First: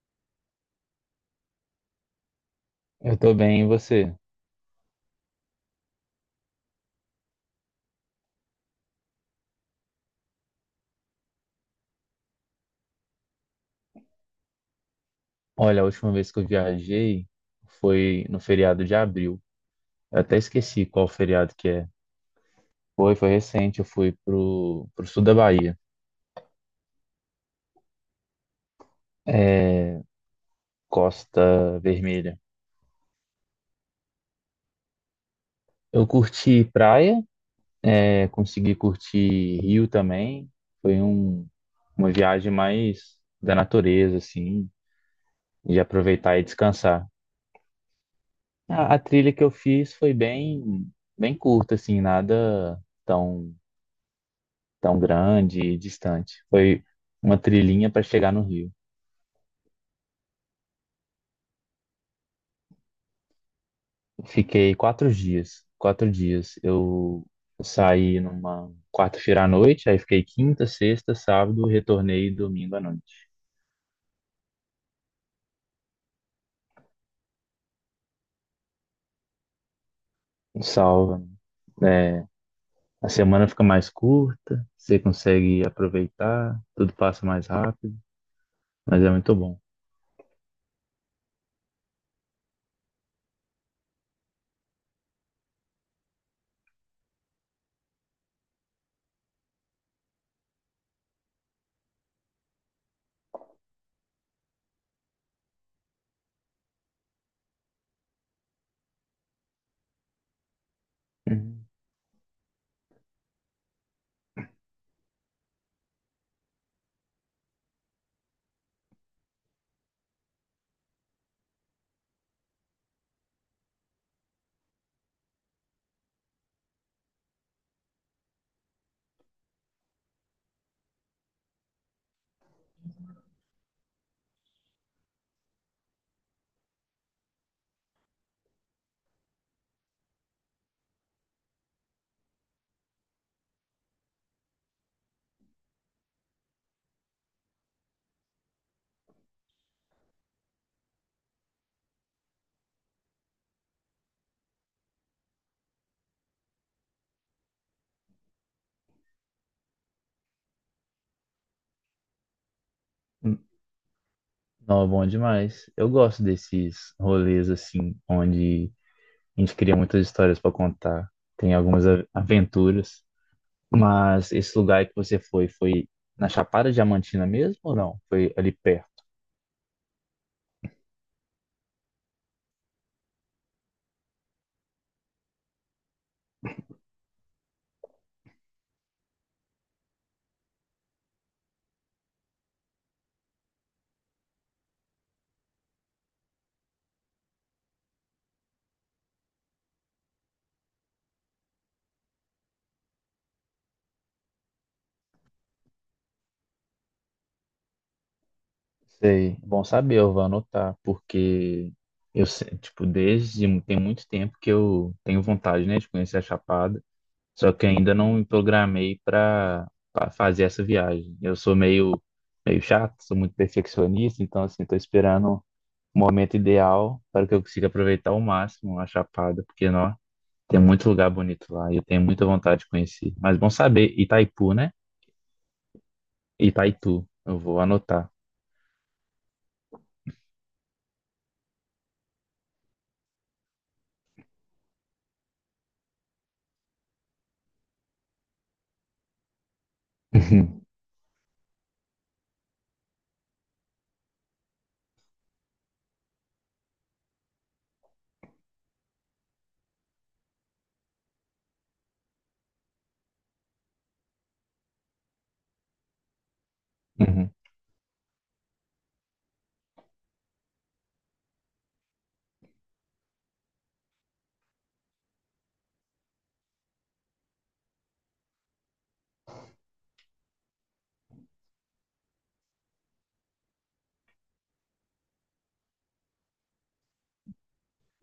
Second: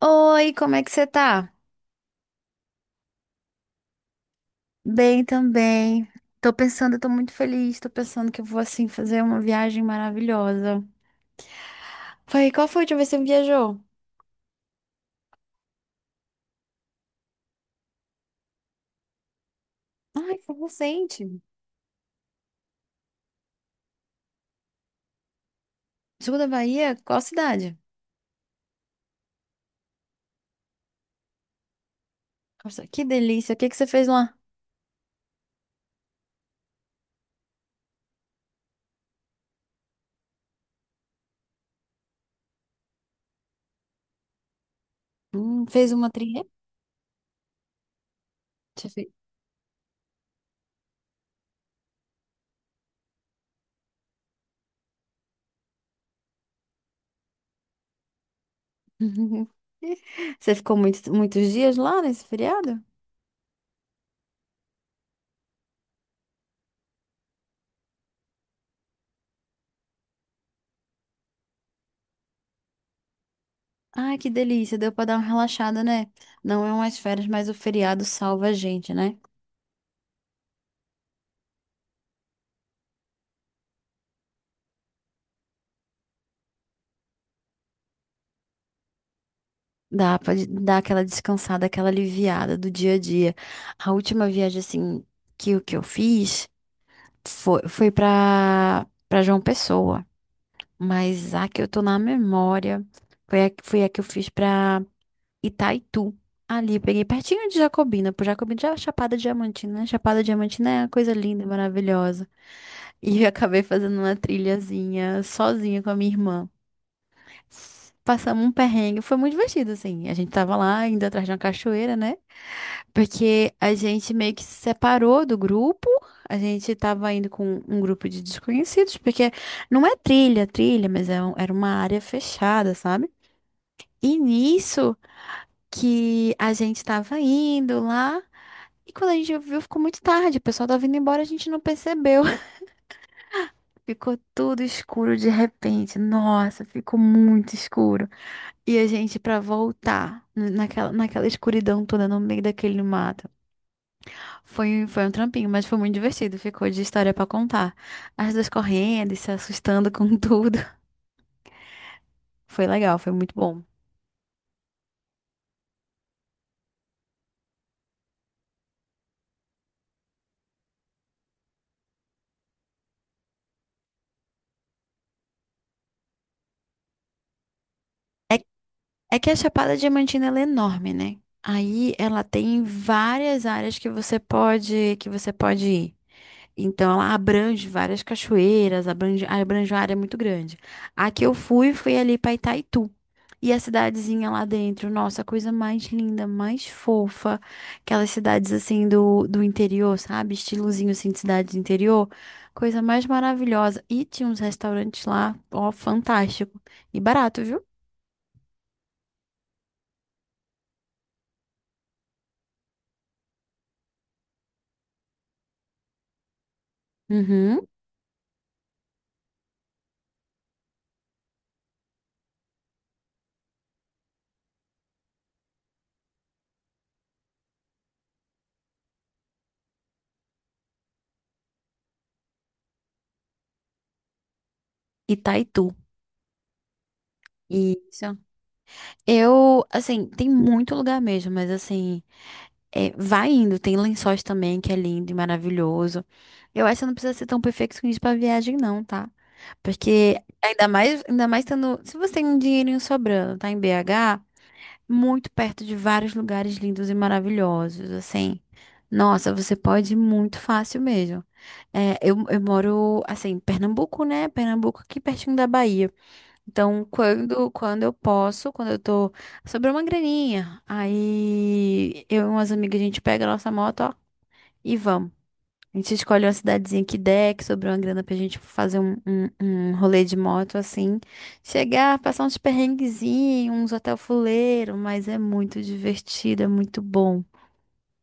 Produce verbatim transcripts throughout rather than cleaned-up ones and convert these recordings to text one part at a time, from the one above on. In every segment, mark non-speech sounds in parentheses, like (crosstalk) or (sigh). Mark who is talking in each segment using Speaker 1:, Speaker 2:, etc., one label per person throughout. Speaker 1: Oi, como é que você tá?
Speaker 2: Eu tô bem, e você?
Speaker 1: Bem também. Tô pensando, eu tô muito feliz, tô pensando que eu vou assim fazer uma viagem maravilhosa. Foi, qual foi a última vez que você viajou?
Speaker 2: Olha, a última vez que eu viajei foi no feriado de abril. Eu até
Speaker 1: Ai, foi
Speaker 2: esqueci qual
Speaker 1: recente.
Speaker 2: feriado que é. Foi, foi recente, eu fui pro, pro sul da Bahia,
Speaker 1: Sul da Bahia? Qual cidade?
Speaker 2: Costa Vermelha.
Speaker 1: Nossa, que delícia. O que que você fez lá?
Speaker 2: Eu curti praia, é, consegui curtir rio também. Foi um, uma viagem mais da natureza, assim,
Speaker 1: Hum,
Speaker 2: de
Speaker 1: fez uma
Speaker 2: aproveitar
Speaker 1: trilha?
Speaker 2: e descansar.
Speaker 1: Você
Speaker 2: A, a
Speaker 1: fez...
Speaker 2: trilha que eu fiz foi bem, bem curta, assim, nada tão tão grande e distante. Foi uma trilhinha para chegar no Rio.
Speaker 1: (laughs) Você ficou muito, muitos dias lá nesse feriado?
Speaker 2: Fiquei quatro dias. Quatro dias. Eu saí numa quarta-feira à noite, aí fiquei quinta, sexta, sábado, retornei domingo à noite.
Speaker 1: Ai, que delícia. Deu pra dar uma relaxada, né? Não é umas férias, mas o feriado salva a gente, né?
Speaker 2: Salva. É, a semana fica mais curta, você consegue aproveitar, tudo passa mais rápido, mas é muito bom.
Speaker 1: Dá pra de- dar aquela descansada, aquela aliviada do dia a dia. A última viagem, assim, que, o que eu fiz foi, foi pra, pra João Pessoa. Mas a que eu tô na memória foi a, foi a que eu fiz pra Itaitu. Ali, eu peguei pertinho de Jacobina, por Jacobina já é Chapada Diamantina, né? Chapada Diamantina é uma coisa linda,
Speaker 2: Uhum.
Speaker 1: maravilhosa. E eu acabei fazendo uma trilhazinha sozinha com a minha irmã. Passamos um perrengue, foi muito divertido, assim. A gente tava lá indo atrás de uma cachoeira, né? Porque a gente meio que se separou do grupo. A gente tava indo com um grupo de desconhecidos, porque não é trilha, trilha, mas é um- era uma área fechada, sabe? E nisso que a gente tava indo lá. E quando a gente viu, ficou muito tarde. O pessoal tava indo embora, a gente não percebeu. (laughs) Ficou tudo escuro de repente. Nossa, ficou muito escuro. E a gente, pra voltar n- naquela, naquela escuridão toda no meio daquele mato, foi, foi um trampinho, mas foi muito divertido. Ficou de história pra contar. As duas correndo e se assustando com (laughs) tudo. Foi legal, foi muito bom.
Speaker 2: Não, é bom demais. Eu gosto desses rolês assim, onde a gente cria muitas histórias para contar, tem algumas a- aventuras. Mas esse lugar que você foi, foi na Chapada Diamantina mesmo ou não? Foi
Speaker 1: É,
Speaker 2: ali perto?
Speaker 1: é que a Chapada Diamantina ela é enorme, né? Aí ela tem várias áreas que você pode, que você pode ir. Então, ela abrange várias cachoeiras, abrange, abrange uma área muito grande. A que eu fui foi ali para Itaitu. E a cidadezinha lá dentro, nossa, a coisa mais linda, mais fofa. Aquelas cidades assim do, do interior, sabe? Estilozinho assim de cidade do interior. Coisa mais maravilhosa. E tinha uns restaurantes lá, ó, fantástico. E barato, viu?
Speaker 2: Sei. Bom saber, eu vou anotar, porque eu, se- tipo, desde tem muito tempo que eu tenho vontade, né, de conhecer a Chapada, só
Speaker 1: Uhum.
Speaker 2: que ainda não me programei para fazer essa viagem. Eu sou meio, meio chato, sou muito perfeccionista, então, assim, tô esperando o momento ideal para que eu consiga aproveitar ao máximo a Chapada, porque, nossa. Tem muito lugar bonito lá e eu tenho muita vontade de conhecer. Mas bom saber, Itaipu, né?
Speaker 1: Itaitu.
Speaker 2: Itaitu, eu vou anotar.
Speaker 1: Isso. Eu, assim, tem muito lugar mesmo, mas assim. É, vai indo, tem Lençóis também, que é lindo e maravilhoso. Eu acho que você não precisa ser tão perfeccionista pra viagem, não, tá? Porque ainda
Speaker 2: (laughs)
Speaker 1: mais, ainda mais tendo. Se você tem um dinheirinho sobrando, tá em B H, muito perto de vários lugares lindos e maravilhosos, assim. Nossa, você pode ir muito fácil mesmo. É, eu, eu moro, assim, em Pernambuco, né? Pernambuco aqui pertinho da Bahia. Então,
Speaker 2: Uhum, uhum.
Speaker 1: quando, quando eu posso, quando eu tô. Sobrou uma graninha. Aí eu e umas amigas, a gente pega a nossa moto, ó, e vamos. A gente escolhe uma cidadezinha que der, que sobrou uma grana pra gente fazer um, um, um rolê de moto, assim. Chegar, passar uns perrenguezinhos, uns hotel fuleiro, mas é muito divertido, é muito bom.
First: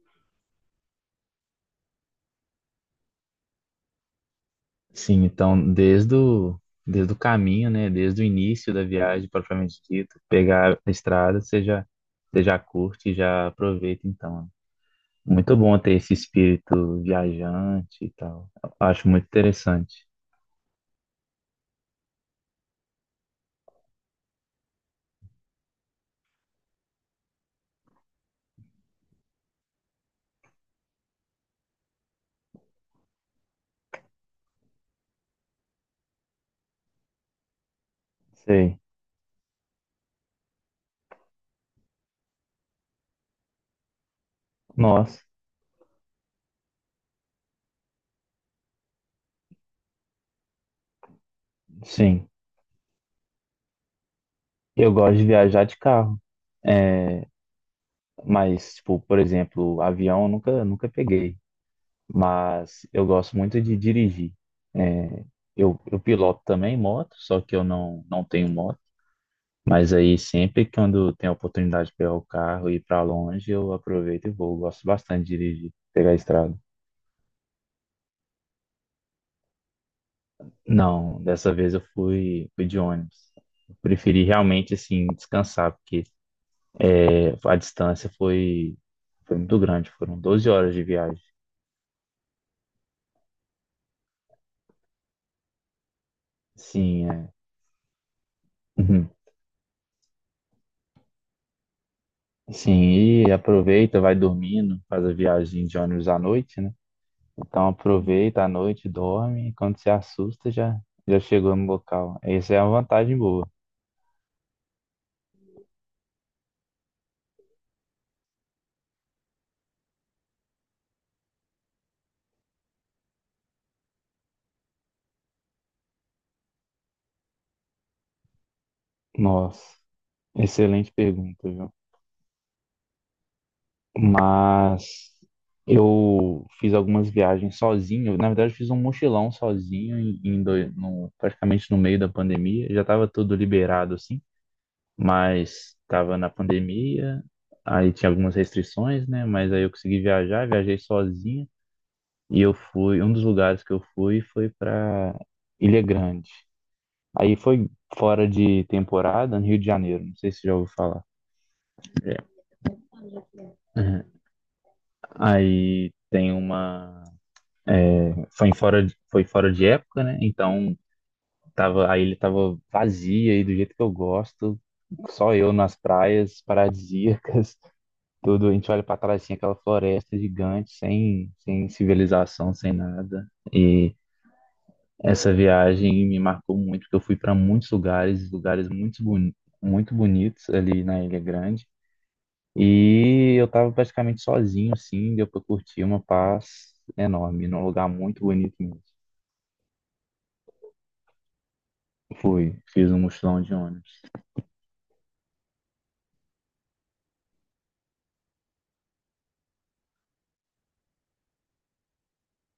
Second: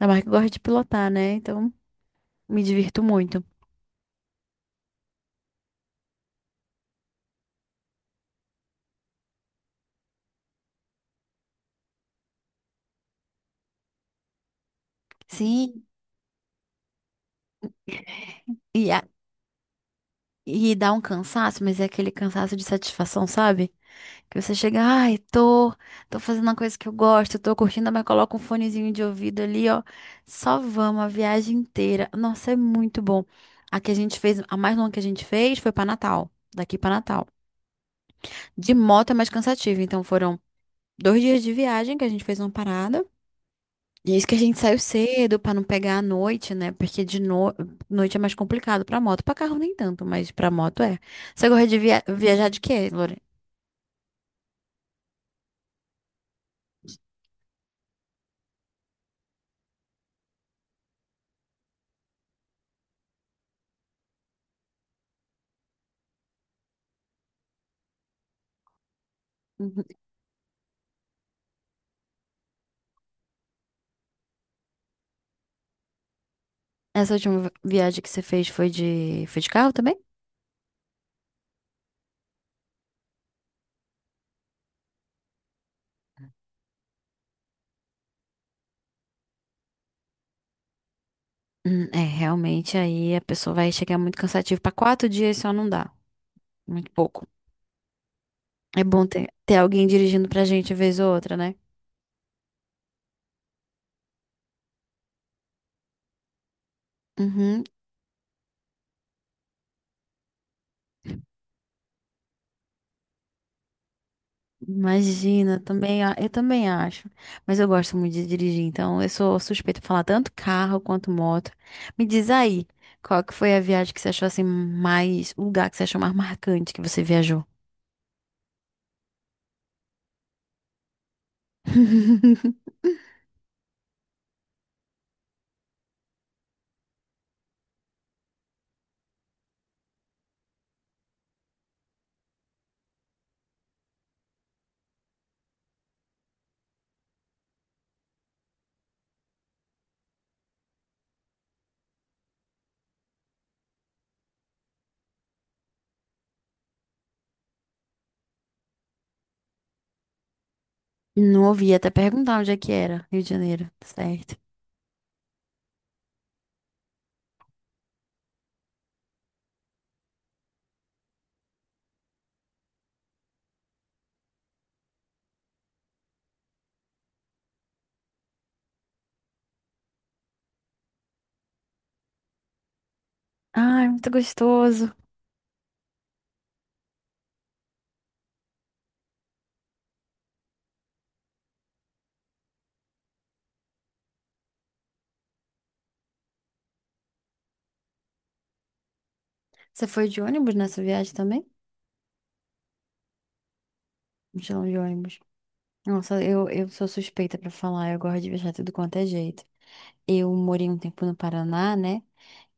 Speaker 1: Ainda mais que eu gosto de pilotar, né? Então, me divirto muito.
Speaker 2: Sim, então desde o, desde o caminho, né? Desde o início da viagem, propriamente dito, pegar a estrada, você já, você já curte, e já aproveita então. Muito bom
Speaker 1: Sim.
Speaker 2: ter esse espírito viajante e tal. Eu
Speaker 1: E
Speaker 2: acho muito interessante.
Speaker 1: E dá um cansaço, mas é aquele cansaço de satisfação, sabe? Que você chega, ai, tô, tô fazendo uma coisa que eu gosto, tô curtindo, mas coloca um fonezinho de ouvido ali, ó. Só vamos a viagem inteira. Nossa, é muito bom. A que a gente fez, a mais longa que a gente fez foi pra Natal, daqui pra Natal. De
Speaker 2: Sei.
Speaker 1: moto é mais cansativo, então foram dois dias de viagem que a gente fez uma parada. E isso que a gente saiu
Speaker 2: Nossa,
Speaker 1: cedo pra não pegar à noite, né? Porque de no... noite é mais complicado pra moto, Pra carro nem tanto, mas pra moto é. Você gosta de via...
Speaker 2: sim.
Speaker 1: viajar de quê, Lore?
Speaker 2: Eu gosto de viajar de carro. É, mas, tipo, por exemplo, avião eu nunca, nunca peguei, mas eu gosto muito de dirigir. É, eu, eu piloto também moto, só que eu não, não tenho moto.
Speaker 1: Uhum.
Speaker 2: Mas aí sempre que quando tem a oportunidade de pegar o carro e ir para longe, eu aproveito e vou. Eu gosto bastante de dirigir, pegar a estrada.
Speaker 1: Essa última vi- viagem que você fez foi de foi de carro também?
Speaker 2: Não, dessa vez eu fui, fui de ônibus. Eu preferi realmente assim descansar, porque é, a distância foi, foi muito grande, foram doze horas de viagem.
Speaker 1: Hum, é, realmente aí a pessoa vai chegar muito cansativa Pra quatro dias só não dá, muito
Speaker 2: Sim,
Speaker 1: pouco.
Speaker 2: é.
Speaker 1: É bom
Speaker 2: (laughs)
Speaker 1: ter, ter alguém dirigindo pra gente vez ou outra, né?
Speaker 2: Sim, e aproveita, vai dormindo, faz a viagem de ônibus à noite, né?
Speaker 1: Uhum.
Speaker 2: Então aproveita à noite, dorme, e quando se assusta já, já chegou no local. Essa é uma vantagem boa.
Speaker 1: Imagina, também, a- eu também acho. Mas eu gosto muito de dirigir, então eu sou suspeita pra falar tanto carro quanto moto. Me diz aí, qual que foi a viagem que você achou assim mais, o lugar que você achou mais marcante que você viajou?
Speaker 2: Nossa, excelente pergunta, viu?
Speaker 1: (laughs)
Speaker 2: Mas eu fiz algumas viagens sozinho, na verdade eu fiz um mochilão sozinho em, em doi- no- praticamente no meio da pandemia, já estava tudo liberado assim. Mas estava na pandemia, aí tinha algumas restrições, né? Mas aí eu consegui viajar, viajei sozinho e eu fui, um dos lugares que eu fui foi para Ilha Grande. Aí foi fora de temporada, no Rio de Janeiro, não sei se já ouviu falar.
Speaker 1: Não ouvi até
Speaker 2: É.
Speaker 1: perguntar onde é que era, Rio de Janeiro, tá
Speaker 2: Uhum.
Speaker 1: certo.
Speaker 2: Aí tem uma, foi em fora de, foi fora de época, né? Então tava, a ilha tava vazia e do jeito que eu gosto, só eu nas praias paradisíacas. Tudo, a gente olha para trás assim, aquela floresta gigante, sem, sem civilização, sem nada.
Speaker 1: Ai,
Speaker 2: E
Speaker 1: muito gostoso.
Speaker 2: essa viagem me marcou muito, porque eu fui para muitos lugares, lugares muito, boni muito bonitos ali na Ilha Grande. E eu estava praticamente sozinho, assim, deu para curtir uma paz enorme, num lugar muito bonito mesmo.
Speaker 1: Você foi de ônibus nessa viagem também?
Speaker 2: Fui, fiz um mochilão de ônibus.
Speaker 1: Mochilão de ônibus. Nossa, eu, eu sou suspeita pra falar, eu gosto de viajar tudo quanto é jeito. Eu morei um tempo no Paraná, né?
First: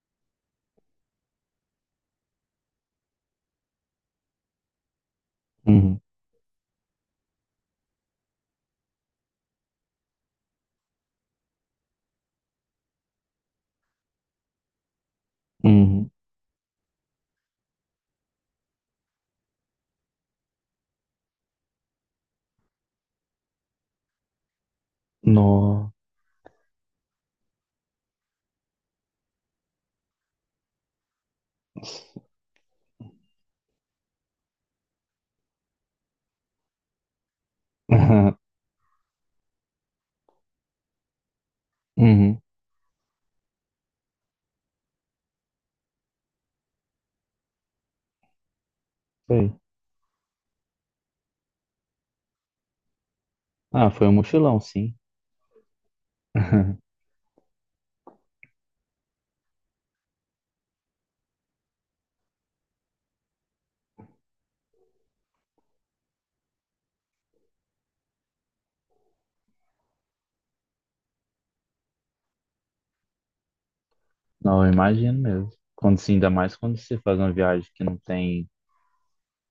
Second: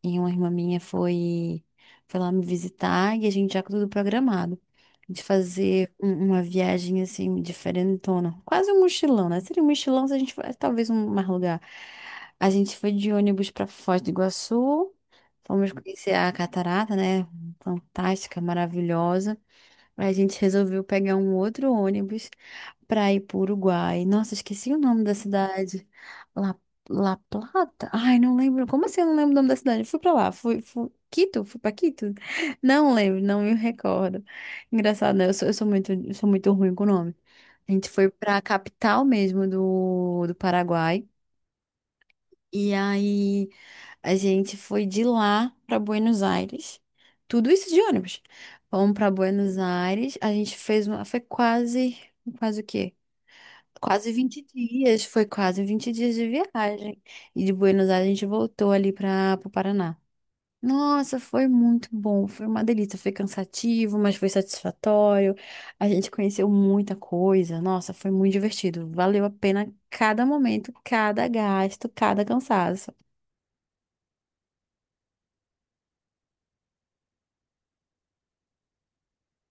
Speaker 1: E uma irmã minha foi, foi lá me visitar e a gente já com tudo programado. De fazer
Speaker 2: Uhum,
Speaker 1: um- uma viagem assim, diferentona. Quase um mochilão, né? Seria um mochilão se a gente fosse, talvez um mais lugar. A gente foi de ônibus pra Foz do Iguaçu. Fomos
Speaker 2: uhum.
Speaker 1: conhecer a catarata, né? Fantástica, maravilhosa. A gente resolveu pegar um outro ônibus para ir para o Uruguai. Nossa, esqueci o nome da cidade.
Speaker 2: Nossa.
Speaker 1: La, La Plata? Ai, não lembro. Como assim eu não lembro o nome da cidade? Eu fui para lá. Fui, fui... Quito? Fui para Quito? Não lembro, não me recordo. Engraçado, né? Eu sou, eu sou muito, eu sou muito ruim com o nome. A gente foi para a
Speaker 2: (laughs)
Speaker 1: capital mesmo do, do Paraguai.
Speaker 2: Uhum,
Speaker 1: E aí a gente foi de lá para Buenos Aires. Tudo isso de ônibus. Vamos para
Speaker 2: sei.
Speaker 1: Buenos Aires. A gente fez uma. Foi quase. Quase o quê?
Speaker 2: Ah, foi
Speaker 1: Quase
Speaker 2: um
Speaker 1: vinte
Speaker 2: mochilão, sim.
Speaker 1: dias. Foi quase vinte dias de
Speaker 2: (laughs)
Speaker 1: viagem. E de Buenos Aires a gente voltou ali para o Paraná. Nossa, foi muito bom. Foi uma delícia. Foi cansativo, mas foi satisfatório. A gente conheceu muita coisa. Nossa, foi muito divertido. Valeu a pena cada momento, cada gasto, cada cansaço.
Speaker 2: Não, eu imagino mesmo. Quando, sim, ainda mais quando você faz uma viagem que não tem,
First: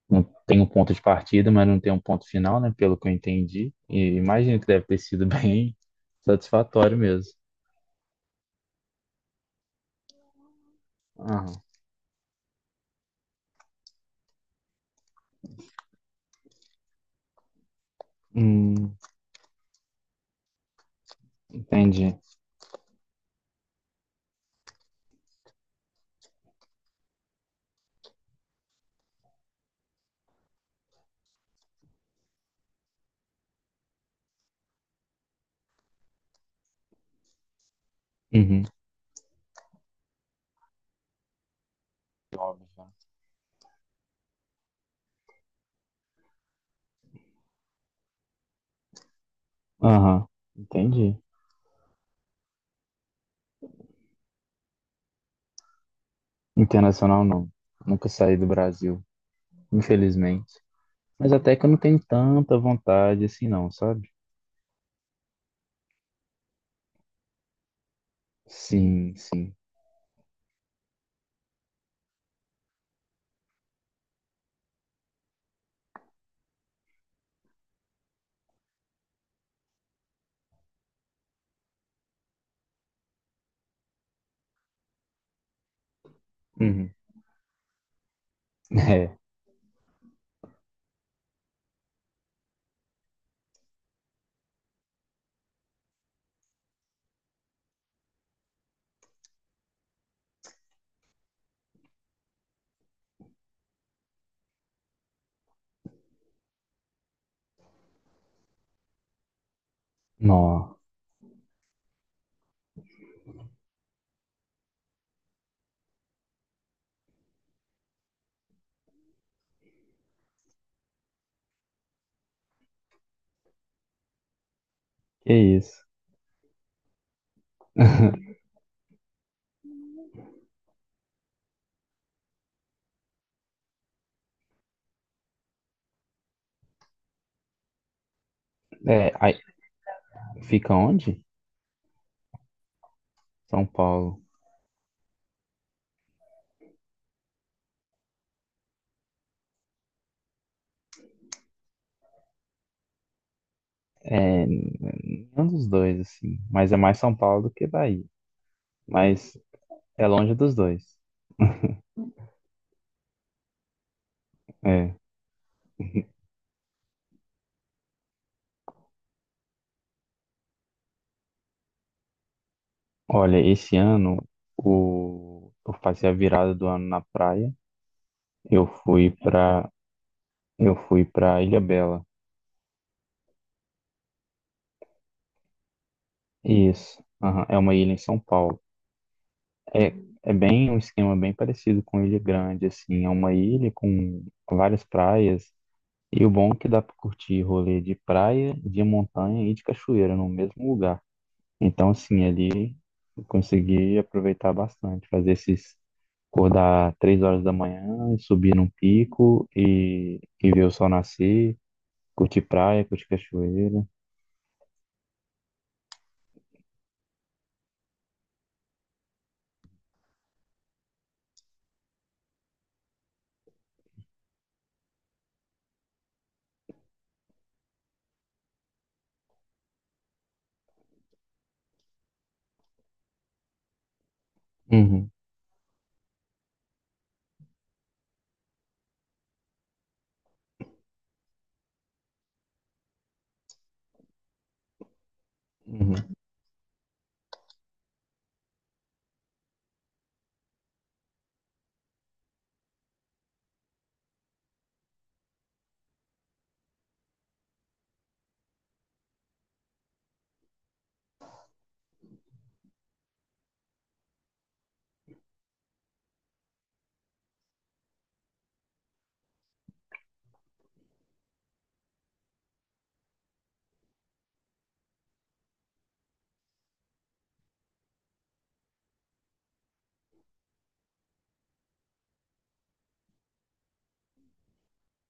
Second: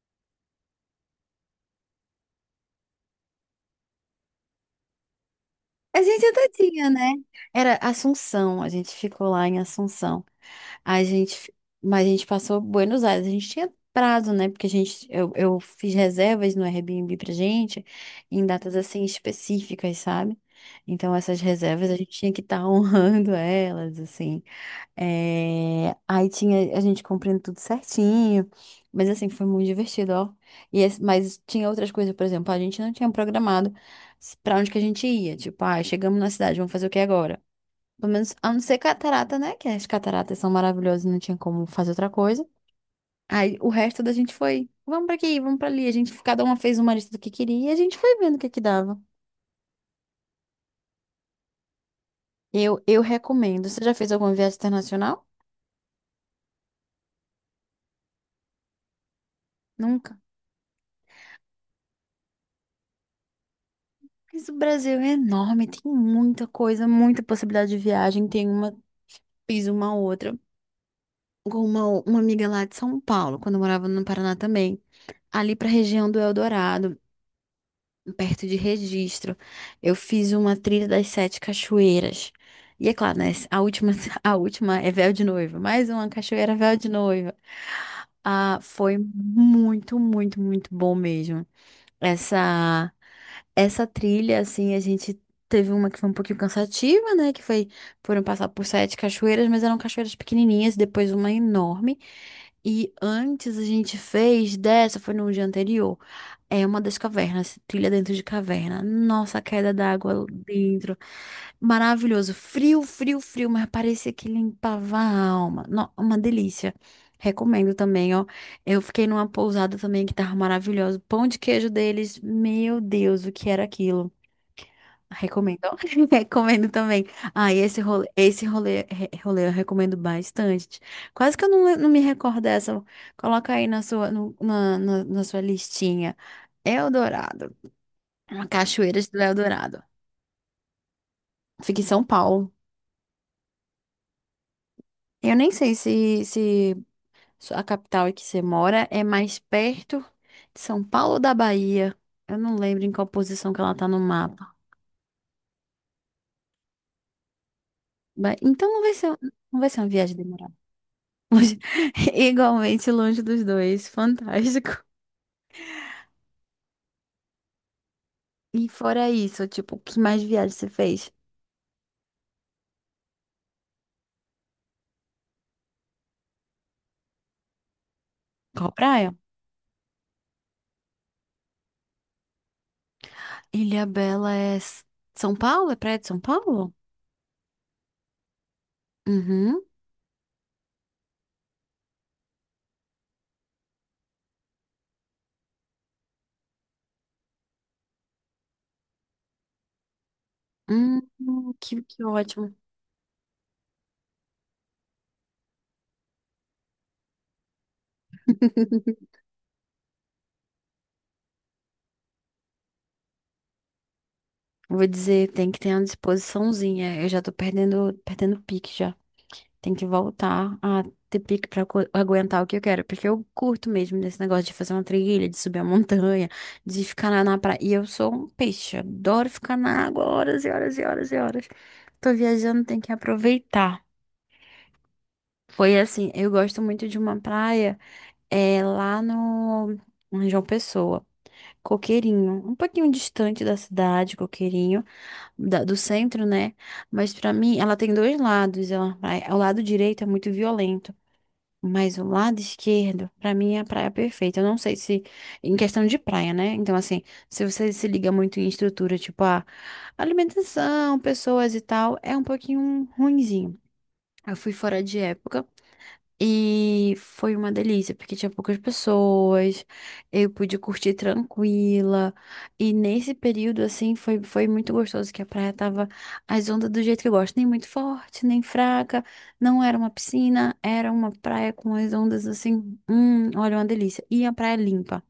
Speaker 2: não tem um ponto de partida, mas não tem um ponto final, né? Pelo que eu entendi. E imagino que deve ter sido (laughs) bem
Speaker 1: A gente até tinha,
Speaker 2: satisfatório
Speaker 1: né?
Speaker 2: mesmo.
Speaker 1: Era Assunção, a gente ficou lá em Assunção. A gente, fi-
Speaker 2: Aham.
Speaker 1: mas a gente passou Buenos Aires, a gente tinha prazo, né? Porque a gente, eu, eu fiz reservas no Airbnb pra gente em datas
Speaker 2: Hum,
Speaker 1: assim específicas, sabe? Então essas reservas a gente
Speaker 2: entendi.
Speaker 1: tinha que estar (laughs) honrando elas, assim. É, aí tinha a gente cumprindo tudo certinho, mas assim, foi muito divertido, ó. E esse- mas tinha outras coisas, por exemplo, a gente não tinha programado s- pra onde que a gente ia. Tipo, ah, chegamos na cidade, vamos fazer o que agora? Pelo menos, a não
Speaker 2: Uhum.
Speaker 1: ser catarata, né? Que as cataratas são maravilhosas, e não tinha como fazer outra coisa.
Speaker 2: Óbvio, né?
Speaker 1: Aí o resto da gente foi, vamos pra aqui, vamos pra ali. A gente, cada uma fez uma lista do que queria e a gente foi vendo o que que dava.
Speaker 2: Aham. Entendi.
Speaker 1: Eu, eu recomendo. Você já fez alguma viagem internacional?
Speaker 2: Internacional não. Nunca saí do Brasil,
Speaker 1: Nunca.
Speaker 2: infelizmente. Mas até que eu não tenho tanta vontade assim não, sabe?
Speaker 1: Mas o Brasil é enorme, tem muita coisa, muita possibilidade de viagem. Tem uma,
Speaker 2: Sim, sim.
Speaker 1: fiz uma outra com uma, uma amiga lá de São Paulo, quando eu morava no Paraná também. Ali para a região do Eldorado, perto de Registro, eu fiz uma trilha das Sete Cachoeiras. E é claro, né? A última, (laughs) a última é véu de noiva, mais uma cachoeira véu de
Speaker 2: Uhum.
Speaker 1: noiva. Ah,
Speaker 2: (laughs)
Speaker 1: foi
Speaker 2: É.
Speaker 1: muito, muito, muito bom mesmo essa essa trilha, assim, a gente teve uma que foi um pouquinho cansativa, né? Que foi, foram passar por sete cachoeiras, mas eram cachoeiras pequenininhas, depois uma enorme. E antes a gente fez dessa, foi no dia anterior. É uma das cavernas, trilha dentro de caverna. Nossa, a queda d'água
Speaker 2: Nó.
Speaker 1: dentro. Maravilhoso. Frio, frio, frio, mas parecia que limpava a alma. No- uma delícia. Recomendo também, ó. Eu fiquei numa pousada também que tava maravilhosa. Pão de queijo deles, meu Deus, o que era aquilo?
Speaker 2: Que
Speaker 1: Recomendo.
Speaker 2: isso.
Speaker 1: (laughs) Recomendo também. Ah, e esse rolê,
Speaker 2: (laughs)
Speaker 1: esse rolê, re- rolê eu recomendo bastante. Quase que eu não, não me recordo dessa. Coloca aí na sua, no- na, na, na sua listinha. Eldorado. Cachoeiras
Speaker 2: É,
Speaker 1: do
Speaker 2: aí-
Speaker 1: Eldorado.
Speaker 2: Fica onde?
Speaker 1: Fica em São Paulo.
Speaker 2: São Paulo.
Speaker 1: Eu nem sei se, se A capital em que você mora é mais perto de São Paulo ou da Bahia? Eu não lembro em qual posição que ela tá no
Speaker 2: É,
Speaker 1: mapa.
Speaker 2: nenhum dos dois, assim. Mas é mais São Paulo do que Bahia.
Speaker 1: Ba- Então não vai ser, um,
Speaker 2: Mas
Speaker 1: não vai ser uma
Speaker 2: é
Speaker 1: viagem
Speaker 2: longe
Speaker 1: demorada.
Speaker 2: dos dois.
Speaker 1: Longe- (laughs) Igualmente longe dos dois. Fantástico.
Speaker 2: É.
Speaker 1: E fora isso, tipo, que mais viagem você fez?
Speaker 2: Olha, esse ano o... eu passei a virada do ano na praia. Eu
Speaker 1: Qual
Speaker 2: fui
Speaker 1: praia?
Speaker 2: pra, eu fui pra Ilha Bela.
Speaker 1: Ilhabela é S- São Paulo? É praia de São Paulo?
Speaker 2: Isso. Aham, é uma ilha em São Paulo.
Speaker 1: Uhum.
Speaker 2: É, é bem um esquema bem parecido com Ilha Grande, assim. É uma ilha com várias praias. E o bom é que dá pra curtir rolê de praia, de montanha e de cachoeira no mesmo
Speaker 1: Hum,
Speaker 2: lugar.
Speaker 1: que,
Speaker 2: Então,
Speaker 1: que
Speaker 2: assim,
Speaker 1: ótimo.
Speaker 2: ali eu consegui aproveitar bastante, fazer esses acordar três horas da manhã, subir num pico e, e ver o sol nascer, curtir praia, curtir cachoeira.
Speaker 1: Vou dizer, tem que ter uma disposiçãozinha. Eu já tô perdendo, perdendo pique já. Tem que voltar a ter pique pra co- aguentar o que eu quero. Porque eu curto mesmo desse negócio de fazer uma trilha, de subir a montanha, de ficar na, na praia. E eu sou um peixe, adoro ficar na água horas e horas e horas e horas. Tô viajando, tem que aproveitar.
Speaker 2: Uhum,
Speaker 1: Foi assim, eu gosto muito de uma praia é, lá no em João Pessoa. Coqueirinho, um pouquinho distante da cidade, Coqueirinho, da- do
Speaker 2: uhum.
Speaker 1: centro, né? Mas pra mim, ela tem dois lados. Ela, é- o lado direito é muito violento. Mas o lado esquerdo, pra mim, é a praia perfeita. Eu não sei se, em questão de praia, né? Então, assim, se você se liga muito em estrutura, tipo, a alimentação, pessoas e tal, é um pouquinho ruinzinho. Eu fui fora de época. E foi uma delícia, porque tinha poucas pessoas, eu pude curtir tranquila. E nesse período, assim, foi, foi muito gostoso, que a praia tava as ondas do jeito que eu gosto, nem muito forte, nem fraca. Não era uma piscina, era uma praia com as ondas assim. Hum, olha, uma delícia. E a praia limpa.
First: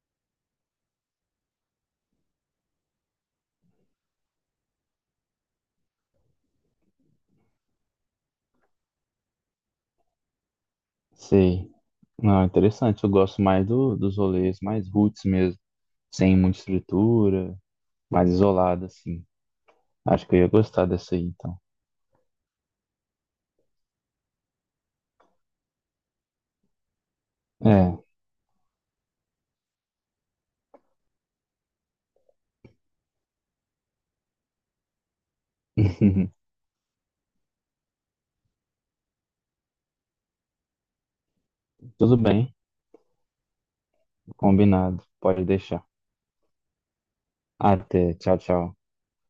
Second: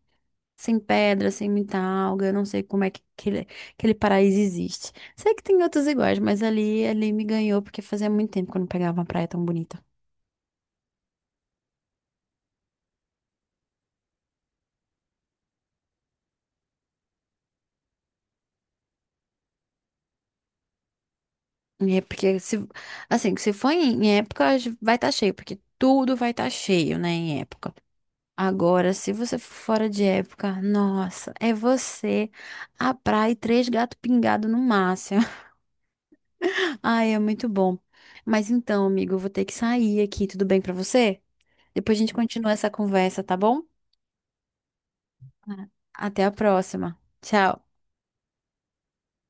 Speaker 1: Sem pedra, sem muita alga, eu não sei como é que aquele, aquele, paraíso existe. Sei que tem outros iguais, mas ali, ali me ganhou, porque fazia muito tempo que eu não pegava uma praia tão bonita.
Speaker 2: Sei. Não, interessante. Eu gosto mais do, dos rolês mais roots mesmo, sem muita estrutura, mais isolado, assim. Acho que eu ia gostar dessa aí, então.
Speaker 1: É porque se, assim, se for em época, vai estar cheio, porque tudo vai estar cheio, né, em época.
Speaker 2: É.
Speaker 1: Agora, se você for fora de época, nossa, é você, a praia e três gatos pingados no máximo.
Speaker 2: (laughs)
Speaker 1: (laughs) Ai, é muito bom. Mas então, amigo, eu vou ter que sair aqui, tudo bem pra você? Depois a gente
Speaker 2: Tudo
Speaker 1: continua
Speaker 2: bem,
Speaker 1: essa conversa, tá bom?
Speaker 2: combinado. Pode
Speaker 1: Ah.
Speaker 2: deixar.
Speaker 1: Até a próxima. Tchau.
Speaker 2: Até. Tchau, tchau.